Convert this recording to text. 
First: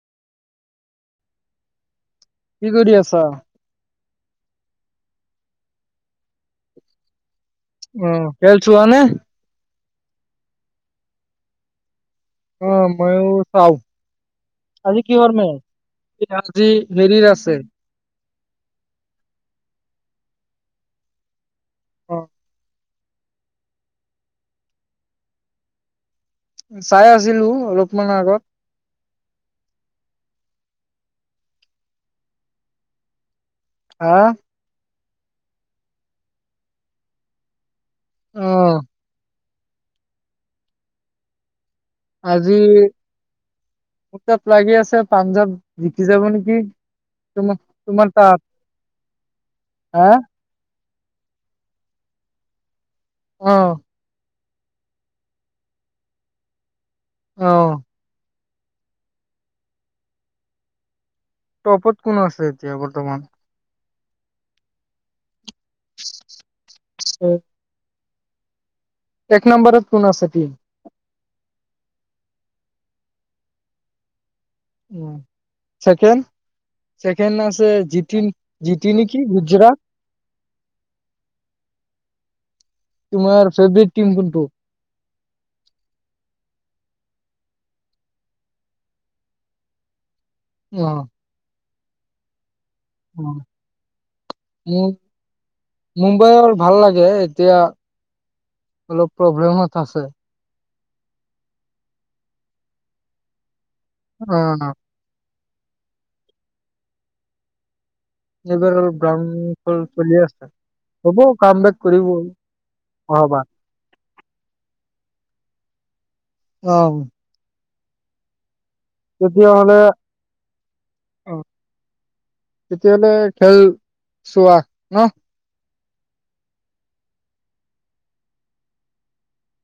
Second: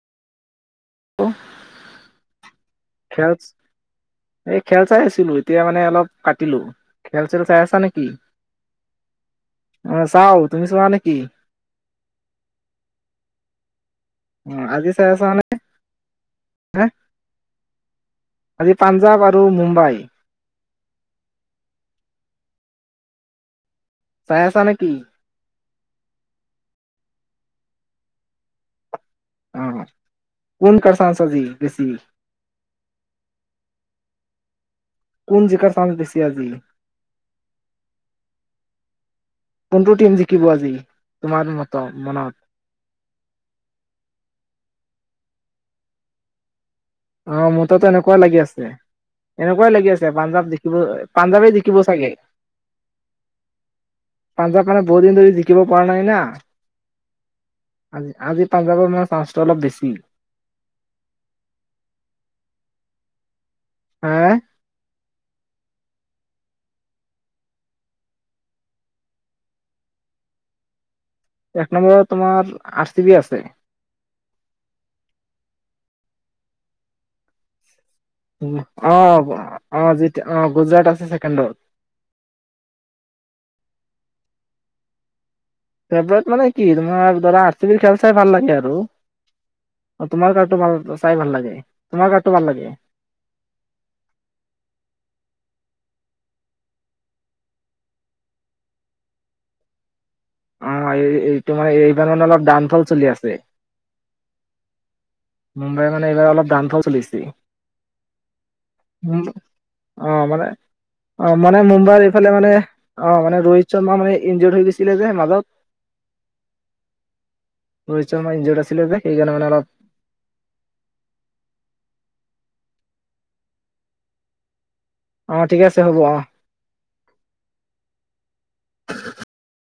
অ কি কৰি আছা এই খেল চাই আছিলো এতিয়া মানে অলপ কাতিলো খেল চেল চাই আছা নেকি? উ খেল ছোৱানে? অ চাও তুমি চোৱা নেকি অ মইো চাও অ' আজি চাই কি আছা বাৰ ম নে? আজি হা হেৰিত আছে আজি পাঞ্জাৱ আৰু মুম্বাই অ চাই আছা নেকি চাই আছিলো অলপমান আগত আহ কোন কছাছজি বঋছি হা কোন জিকাৰ চাম বছি আজি আহ কোনটো টিম জিকিব আজি তোমাৰ মনত আজি মোৰ তাত লাগি আছে পাঞ্জাৱ জিকি যাব নেকি অ তোমাৰ মো তাত তোমাৰ এনেকুৱাই তাত, লাগি আছে এনেকুৱাই লাগি হা? আছে পাঞ্জাৱ দেখিব পাঞ্জাবেই জিখিব চাগে আহ পাঞ্জাৱ মানে বহুত দিন ধৰি জিকিব পৰা নাই না অ', আজি আজি পাঞ্জাৱৰ মে চানসটো অলপ বেছি পত কোনো আছে এতিয়া বৰ্তমান হা উম এক নম্বৰত কোন আছে এক নম্বৰত তোমাৰ আৰ চি বি আছে চেকেড আছে জিটি নেকি অঁ গুজৰাট। অঁ, যেতিয়া অঁ, গুজৰাট আছে ছেকেণ্ডজ। তোমাৰ ফেভট টম কোনটো? ফেভৰেট মানে কি, তোমাৰ ধৰা আৰ চি বি খেল চাই ভাল লাগে আৰু। অঁ তুমাৰ কাৰাটো বাৰু চাই ভাল লাগে? তোমাৰ কাৰটো ভাল লাগে? মুম্বাই ভাল লাগে এতিয়া অলপ প্ৰব্লেমত আছে। অঁ, এই এইটো মানে এইবাৰ মানে অলপ ডানফল চলি আছে। অঁ মুম্বাইৰ মানে এইবাৰ অলপ দানফাও চলিছে। এইবাৰ অলপ ডাউন ফল চলি অঁ আছে মানে হ'ব অ কাম মানে বেক কৰিব মুম্বাইৰ এইফালে মানে আহ অহাবাৰ। মানে ৰোহিত শৰ্মা মানে ইনজৰ্ হৈ গৈছিলে যে মাজত অঁ চই মজ [unintelligible] ছিলে, যে সেইকাৰণে মানে অলপ তেতিয়াহ'লে অ তেতিয়াহলে খেল চোৱা ন? অঁ ঠিক আছে। চহব [unintelligible]